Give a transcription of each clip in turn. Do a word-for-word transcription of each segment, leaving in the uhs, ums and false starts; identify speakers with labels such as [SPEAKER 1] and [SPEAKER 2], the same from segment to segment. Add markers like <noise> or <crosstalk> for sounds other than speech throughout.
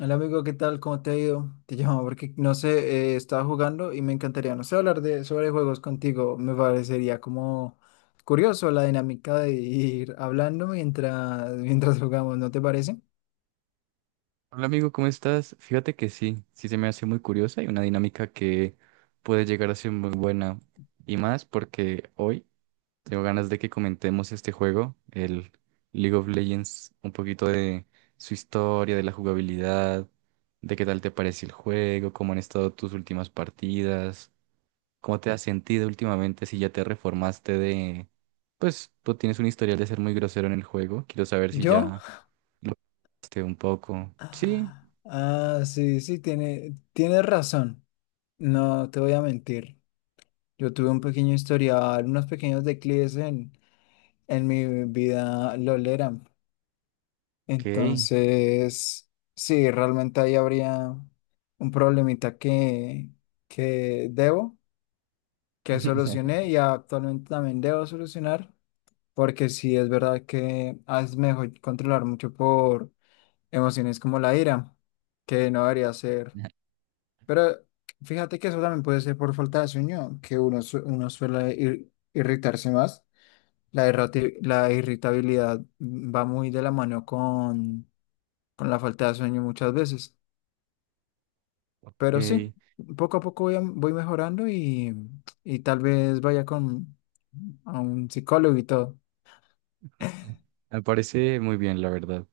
[SPEAKER 1] Hola amigo, ¿qué tal? ¿Cómo te ha ido? Te llamo porque no sé, eh, estaba jugando y me encantaría, no sé, hablar de sobre juegos contigo. Me parecería como curioso la dinámica de ir hablando mientras <laughs> mientras jugamos, ¿no te parece?
[SPEAKER 2] Hola amigo, ¿cómo estás? Fíjate que sí, sí se me hace muy curiosa y una dinámica que puede llegar a ser muy buena. Y más porque hoy tengo ganas de que comentemos este juego, el League of Legends, un poquito de su historia, de la jugabilidad, de qué tal te parece el juego, cómo han estado tus últimas partidas, cómo te has sentido últimamente, si ya te reformaste de. Pues tú tienes un historial de ser muy grosero en el juego, quiero saber si
[SPEAKER 1] ¿Yo?
[SPEAKER 2] ya lo. Un poco. Sí,
[SPEAKER 1] Ah, sí, sí, tiene, tienes razón. No te voy a mentir. Yo tuve un pequeño historial, unos pequeños declives en, en mi vida lolera.
[SPEAKER 2] ok.
[SPEAKER 1] Entonces, sí, realmente ahí habría un problemita que, que debo, que solucioné
[SPEAKER 2] <laughs>
[SPEAKER 1] y actualmente también debo solucionar, porque sí es verdad que es mejor controlar mucho por emociones como la ira, que no debería ser. Pero fíjate que eso también puede ser por falta de sueño, que uno, su- uno suele ir- irritarse más. La, irrati- la irritabilidad va muy de la mano con la falta de sueño muchas veces. Pero sí,
[SPEAKER 2] Ok.
[SPEAKER 1] poco a poco voy, a- voy mejorando y, y tal vez vaya con a un psicólogo y todo.
[SPEAKER 2] Me parece muy bien, la verdad.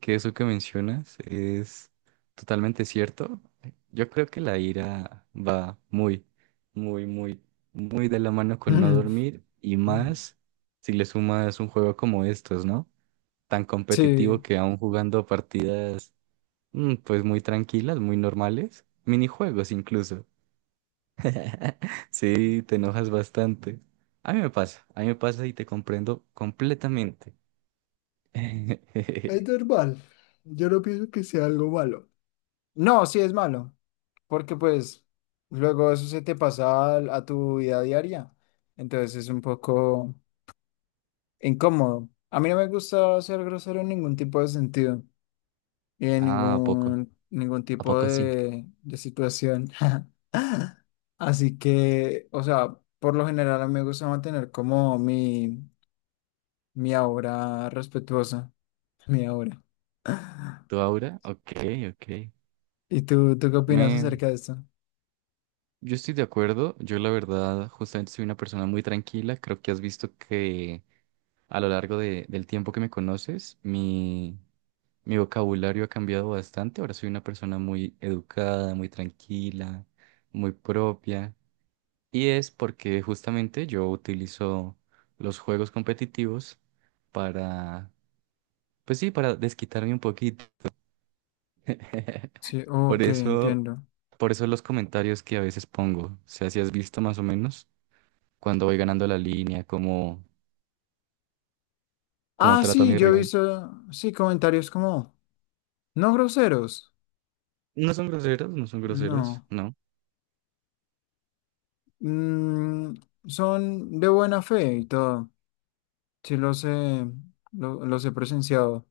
[SPEAKER 2] Que eso que mencionas es totalmente cierto. Yo creo que la ira va muy, muy, muy, muy de la mano con no
[SPEAKER 1] <laughs>
[SPEAKER 2] dormir y más si le sumas un juego como estos, ¿no? Tan competitivo
[SPEAKER 1] Sí.
[SPEAKER 2] que aún jugando partidas, mm, pues muy tranquilas, muy normales, minijuegos incluso. <laughs> Sí, te enojas bastante. A mí me pasa, a mí me pasa y te comprendo completamente.
[SPEAKER 1] Es
[SPEAKER 2] <laughs>
[SPEAKER 1] normal. Yo no pienso que sea algo malo. No, sí es malo, porque pues luego eso se te pasa al- a tu vida diaria. Entonces es un poco incómodo. A mí no me gusta ser grosero en ningún tipo de sentido. Y en
[SPEAKER 2] Ah, ¿a poco?
[SPEAKER 1] ningún, ningún
[SPEAKER 2] ¿A
[SPEAKER 1] tipo
[SPEAKER 2] poco sí?
[SPEAKER 1] de, de situación. <laughs> Así que, o sea, por lo general a mí me gusta mantener como mi, mi aura respetuosa, mi aura. <laughs>
[SPEAKER 2] ¿Tu aura? Ok, ok.
[SPEAKER 1] ¿Y tú, tú qué opinas
[SPEAKER 2] Me.
[SPEAKER 1] acerca de esto?
[SPEAKER 2] Yo estoy de acuerdo. Yo la verdad, justamente soy una persona muy tranquila. Creo que has visto que a lo largo de- del tiempo que me conoces, mi, mi vocabulario ha cambiado bastante. Ahora soy una persona muy educada, muy tranquila, muy propia. Y es porque justamente yo utilizo los juegos competitivos para, pues sí, para desquitarme un poquito.
[SPEAKER 1] Sí,
[SPEAKER 2] <laughs> Por
[SPEAKER 1] ok,
[SPEAKER 2] eso,
[SPEAKER 1] entiendo.
[SPEAKER 2] por eso los comentarios que a veces pongo, o sea, si has visto más o menos cuando voy ganando la línea, cómo, cómo
[SPEAKER 1] Ah,
[SPEAKER 2] trato a
[SPEAKER 1] sí,
[SPEAKER 2] mi
[SPEAKER 1] yo he
[SPEAKER 2] rival.
[SPEAKER 1] visto, sí, comentarios como, no groseros,
[SPEAKER 2] No son groseros, no son groseros,
[SPEAKER 1] no,
[SPEAKER 2] no.
[SPEAKER 1] mm, son de buena fe y todo, sí los he, lo- los he presenciado.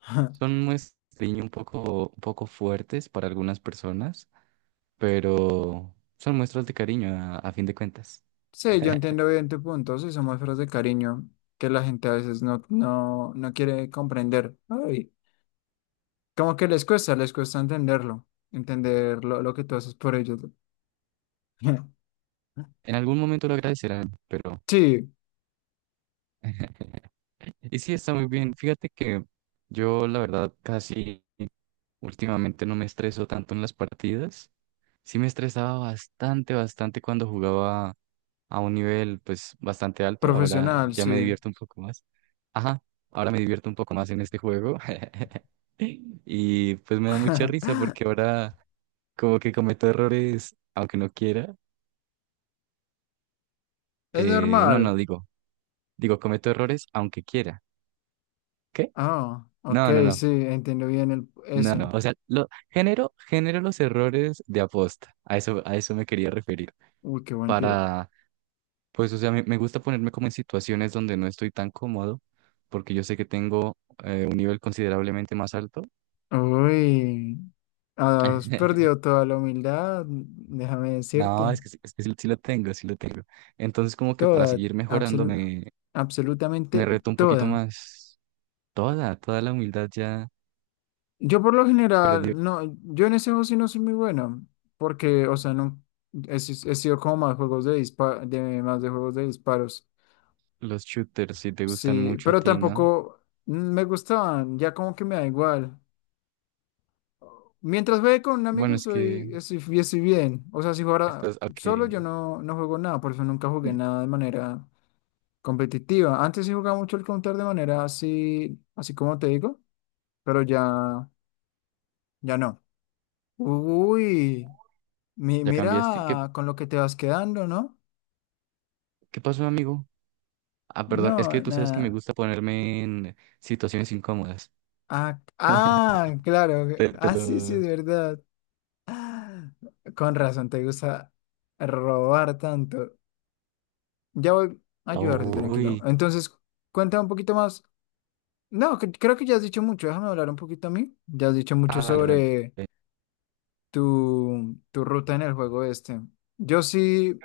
[SPEAKER 1] <laughs>
[SPEAKER 2] Son muestras un poco, un poco fuertes para algunas personas, pero son muestras de cariño a, a fin de cuentas.
[SPEAKER 1] Sí, yo
[SPEAKER 2] <laughs>
[SPEAKER 1] entiendo bien tu punto, sí, son muestras de cariño que la gente a veces no, no, no quiere comprender. Ay, como que les cuesta, les cuesta entenderlo, entender lo, lo que tú haces por ellos. <laughs>
[SPEAKER 2] En algún momento lo agradecerán, pero.
[SPEAKER 1] Sí,
[SPEAKER 2] <laughs> Y sí, está muy bien. Fíjate que yo, la verdad, casi últimamente no me estreso tanto en las partidas. Sí me estresaba bastante, bastante cuando jugaba a un nivel, pues, bastante alto. Ahora
[SPEAKER 1] profesional,
[SPEAKER 2] ya me
[SPEAKER 1] sí.
[SPEAKER 2] divierto un poco más. Ajá, ahora me divierto un poco más en este juego. <laughs> Y pues me da mucha risa
[SPEAKER 1] <laughs>
[SPEAKER 2] porque ahora como que cometo errores aunque no quiera.
[SPEAKER 1] Es
[SPEAKER 2] Eh, no, no,
[SPEAKER 1] normal.
[SPEAKER 2] digo, digo, cometo errores aunque quiera. ¿Qué?
[SPEAKER 1] Ah, ok,
[SPEAKER 2] No, no, no.
[SPEAKER 1] sí, entiendo bien el,
[SPEAKER 2] No, no,
[SPEAKER 1] eso.
[SPEAKER 2] o sea, lo, genero, genero los errores de aposta, a eso, a eso me quería referir,
[SPEAKER 1] Uy, qué buen tiro.
[SPEAKER 2] para, pues, o sea, me, me gusta ponerme como en situaciones donde no estoy tan cómodo, porque yo sé que tengo eh, un nivel considerablemente más alto.
[SPEAKER 1] Uy, has perdido
[SPEAKER 2] <laughs>
[SPEAKER 1] toda la humildad, déjame
[SPEAKER 2] No,
[SPEAKER 1] decirte.
[SPEAKER 2] es que, sí- es que sí, sí lo tengo, sí lo tengo. Entonces, como que para
[SPEAKER 1] Toda,
[SPEAKER 2] seguir mejorando
[SPEAKER 1] absoluta,
[SPEAKER 2] me, me
[SPEAKER 1] absolutamente
[SPEAKER 2] reto un poquito
[SPEAKER 1] toda.
[SPEAKER 2] más. Toda, toda la humildad ya
[SPEAKER 1] Yo por lo
[SPEAKER 2] perdió.
[SPEAKER 1] general, no, yo en ese juego sí no soy muy bueno, porque, o sea, no, he, si- he sido como más juegos de dispa- de más de juegos de disparos,
[SPEAKER 2] Los shooters si te gustan
[SPEAKER 1] sí,
[SPEAKER 2] mucho a
[SPEAKER 1] pero
[SPEAKER 2] ti, ¿no?
[SPEAKER 1] tampoco me gustaban, ya como que me da igual. Mientras juegue con un
[SPEAKER 2] Bueno,
[SPEAKER 1] amigo
[SPEAKER 2] es que
[SPEAKER 1] soy, estoy, bi- estoy bien, o sea, si jugara
[SPEAKER 2] estás, ok,
[SPEAKER 1] solo yo no, no juego nada, por eso nunca jugué nada de manera competitiva. Antes sí jugaba mucho el Counter de manera así, así como te digo, pero ya, ya no. Uy. Mi-
[SPEAKER 2] ya cambiaste. ¿Qué,
[SPEAKER 1] mira con lo que te vas quedando, ¿no?
[SPEAKER 2] qué pasó, amigo? Ah, perdón, es que
[SPEAKER 1] No,
[SPEAKER 2] tú sabes que me
[SPEAKER 1] nada.
[SPEAKER 2] gusta ponerme en situaciones incómodas.
[SPEAKER 1] Ah, ah,
[SPEAKER 2] <laughs>
[SPEAKER 1] claro.
[SPEAKER 2] Te, te
[SPEAKER 1] Ah, sí, sí, es
[SPEAKER 2] lo.
[SPEAKER 1] verdad. Ah, con razón, te gusta robar tanto. Ya voy a ayudarte, tranquilo.
[SPEAKER 2] Uy.
[SPEAKER 1] Entonces, cuenta un poquito más. No, cre- creo que ya has dicho mucho. Déjame hablar un poquito a mí. Ya has dicho mucho
[SPEAKER 2] Ah, dale, dale.
[SPEAKER 1] sobre tu, tu ruta en el juego este. Yo sí.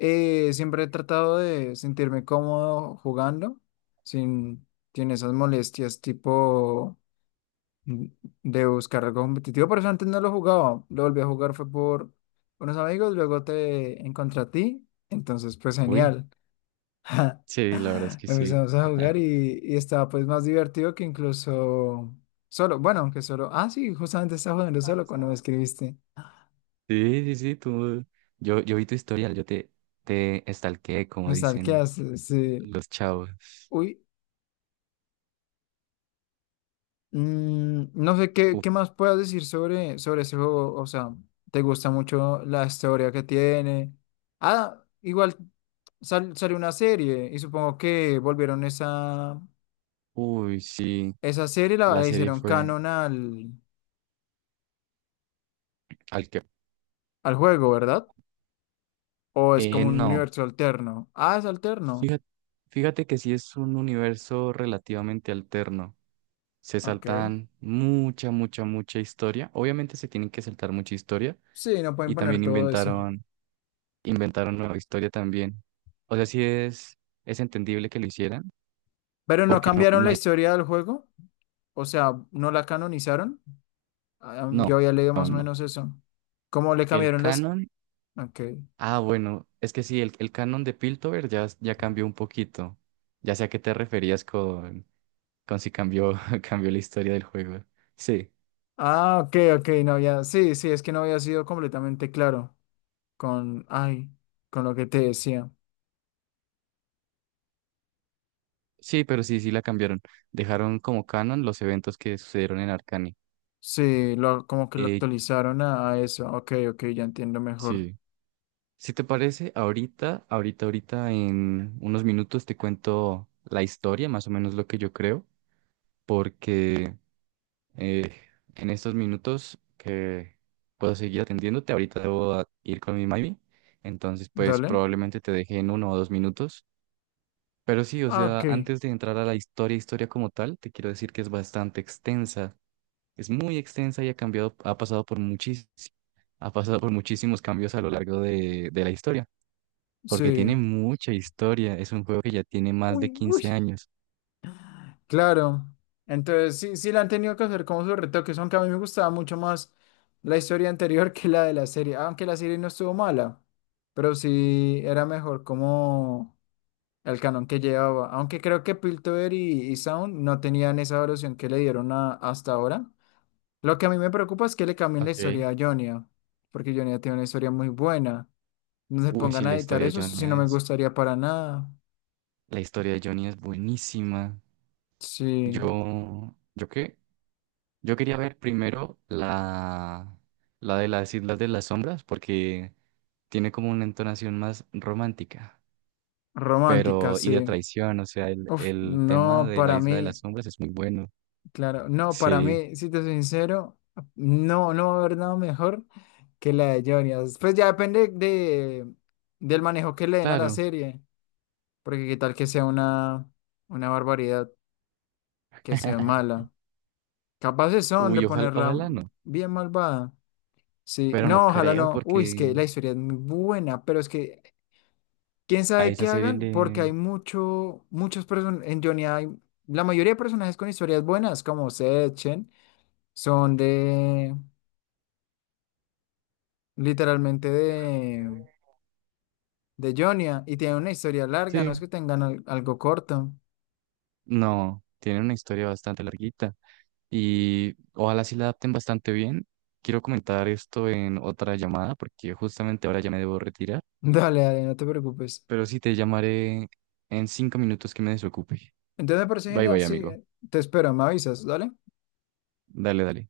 [SPEAKER 1] Eh, siempre he tratado de sentirme cómodo jugando, sin, sin esas molestias tipo mm, de buscar algo competitivo. Por eso antes no lo jugaba, lo volví a jugar fue por unos amigos, luego te encontré a ti, entonces pues
[SPEAKER 2] Uy,
[SPEAKER 1] genial.
[SPEAKER 2] sí, la verdad es
[SPEAKER 1] <laughs>
[SPEAKER 2] que sí.
[SPEAKER 1] Empezamos a jugar y, y estaba pues más divertido que incluso solo, bueno, aunque solo, ah sí, justamente estaba jugando solo cuando me escribiste,
[SPEAKER 2] Sí, sí, sí, tú. Yo, yo vi tu historial, yo te, te estalqué, como
[SPEAKER 1] me
[SPEAKER 2] dicen
[SPEAKER 1] stalkeaste, sí.
[SPEAKER 2] los chavos.
[SPEAKER 1] Uy, Mm, no sé qué,
[SPEAKER 2] Uf,
[SPEAKER 1] qué más puedas decir sobre, sobre ese juego. O sea, ¿te gusta mucho la historia que tiene? Ah, igual sal- salió una serie y supongo que volvieron esa,
[SPEAKER 2] uy, sí,
[SPEAKER 1] esa serie, la,
[SPEAKER 2] la
[SPEAKER 1] la
[SPEAKER 2] serie
[SPEAKER 1] hicieron
[SPEAKER 2] fue
[SPEAKER 1] canon al,
[SPEAKER 2] al que.
[SPEAKER 1] al juego, ¿verdad? ¿O es
[SPEAKER 2] Eh,
[SPEAKER 1] como un
[SPEAKER 2] no,
[SPEAKER 1] universo alterno? Ah, es alterno.
[SPEAKER 2] fíjate, fíjate que sí es un universo relativamente alterno. Se
[SPEAKER 1] Ok.
[SPEAKER 2] saltan mucha, mucha, mucha historia. Obviamente se tienen que saltar mucha historia
[SPEAKER 1] Sí, no
[SPEAKER 2] y
[SPEAKER 1] pueden poner
[SPEAKER 2] también
[SPEAKER 1] todo eso.
[SPEAKER 2] inventaron, inventaron nueva historia también. O sea, sí es, es entendible que lo hicieran,
[SPEAKER 1] Pero no
[SPEAKER 2] porque no,
[SPEAKER 1] cambiaron
[SPEAKER 2] no
[SPEAKER 1] la
[SPEAKER 2] hay,
[SPEAKER 1] historia del juego. O sea, no la canonizaron. Ah, yo
[SPEAKER 2] no,
[SPEAKER 1] había leído
[SPEAKER 2] no,
[SPEAKER 1] más o
[SPEAKER 2] no.
[SPEAKER 1] menos eso. Como le
[SPEAKER 2] El
[SPEAKER 1] cambiaron las.
[SPEAKER 2] canon,
[SPEAKER 1] Ok.
[SPEAKER 2] ah, bueno, es que sí, el, el canon de Piltover ya, ya cambió un poquito. Ya sé a qué te referías con, con si cambió, <laughs> cambió la historia del juego. Sí,
[SPEAKER 1] Ah, ok, ok, no había. Sí, sí, es que no había sido completamente claro con, ay, con lo que te decía.
[SPEAKER 2] sí, pero sí, sí la cambiaron. Dejaron como canon los eventos que sucedieron en Arcane.
[SPEAKER 1] Sí, lo, como que lo
[SPEAKER 2] Eh,
[SPEAKER 1] actualizaron a, a eso. Ok, ok, ya entiendo mejor.
[SPEAKER 2] sí. Si te parece, ahorita, ahorita, ahorita en unos minutos te cuento la historia, más o menos lo que yo creo, porque eh, en estos minutos que puedo seguir atendiéndote, ahorita debo a- ir con mi mami, entonces pues
[SPEAKER 1] Dale.
[SPEAKER 2] probablemente te deje en uno o dos minutos. Pero sí, o
[SPEAKER 1] Ah,
[SPEAKER 2] sea,
[SPEAKER 1] ok.
[SPEAKER 2] antes de entrar a la historia, historia como tal, te quiero decir que es bastante extensa, es muy extensa y ha cambiado, ha pasado por muchis- ha pasado por muchísimos cambios a lo largo de de la historia porque
[SPEAKER 1] Sí.
[SPEAKER 2] tiene mucha historia. Es un juego que ya tiene más de
[SPEAKER 1] Uy, uy.
[SPEAKER 2] quince años.
[SPEAKER 1] Claro. Entonces, sí, sí le han tenido que hacer como sus retoques, aunque a mí me gustaba mucho más la historia anterior <laughs> que la de la serie. Aunque la serie no estuvo mala, pero sí era mejor, como al canon que llevaba. Aunque creo que Piltover y, y Sound no tenían esa evolución que le dieron a- hasta ahora. Lo que a mí me preocupa es que le cambien la
[SPEAKER 2] Ok.
[SPEAKER 1] historia a Jonia, porque Jonia tiene una historia muy buena. No se
[SPEAKER 2] Uy, sí,
[SPEAKER 1] pongan
[SPEAKER 2] la
[SPEAKER 1] a editar
[SPEAKER 2] historia de
[SPEAKER 1] eso, eso
[SPEAKER 2] Johnny
[SPEAKER 1] sí no me
[SPEAKER 2] es,
[SPEAKER 1] gustaría para nada.
[SPEAKER 2] la historia de Johnny es buenísima.
[SPEAKER 1] Sí,
[SPEAKER 2] Yo, ¿yo qué? Yo quería ver primero la, la de las Islas de las Sombras porque tiene como una entonación más romántica,
[SPEAKER 1] romántica,
[SPEAKER 2] pero y de
[SPEAKER 1] sí.
[SPEAKER 2] traición, o sea, el,
[SPEAKER 1] Uf,
[SPEAKER 2] el tema
[SPEAKER 1] no,
[SPEAKER 2] de la
[SPEAKER 1] para
[SPEAKER 2] Isla de las
[SPEAKER 1] mí,
[SPEAKER 2] Sombras es muy bueno.
[SPEAKER 1] claro, no, para
[SPEAKER 2] Sí,
[SPEAKER 1] mí, si te soy sincero, no, no va a haber nada mejor que la de Jonia. Pues ya depende de, del manejo que le den a la
[SPEAKER 2] claro.
[SPEAKER 1] serie. Porque qué tal que sea una, una barbaridad, que sea
[SPEAKER 2] <laughs>
[SPEAKER 1] mala. Capaces son de
[SPEAKER 2] Uy, ojalá,
[SPEAKER 1] ponerla
[SPEAKER 2] ojalá no,
[SPEAKER 1] bien malvada. Sí,
[SPEAKER 2] pero no
[SPEAKER 1] no, ojalá
[SPEAKER 2] creo
[SPEAKER 1] no. Uy, es que
[SPEAKER 2] porque
[SPEAKER 1] la historia es muy buena, pero es que quién
[SPEAKER 2] a
[SPEAKER 1] sabe
[SPEAKER 2] esa
[SPEAKER 1] qué
[SPEAKER 2] serie
[SPEAKER 1] hagan, porque
[SPEAKER 2] le.
[SPEAKER 1] hay mucho, muchos personajes, en Johnny hay, la mayoría de personajes con historias buenas, como Seth, Chen, son de, literalmente de, de Johnny, y tienen una historia larga, no
[SPEAKER 2] Sí,
[SPEAKER 1] es que tengan al- algo corto. <laughs>
[SPEAKER 2] no, tiene una historia bastante larguita y ojalá sí la adapten bastante bien. Quiero comentar esto en otra llamada porque justamente ahora ya me debo retirar,
[SPEAKER 1] Dale, dale, no te preocupes.
[SPEAKER 2] pero sí te llamaré en cinco minutos que me desocupe.
[SPEAKER 1] Entonces me parece
[SPEAKER 2] Bye
[SPEAKER 1] genial,
[SPEAKER 2] bye,
[SPEAKER 1] sí.
[SPEAKER 2] amigo.
[SPEAKER 1] eh, Te espero, me avisas, ¿dale?
[SPEAKER 2] Dale, dale.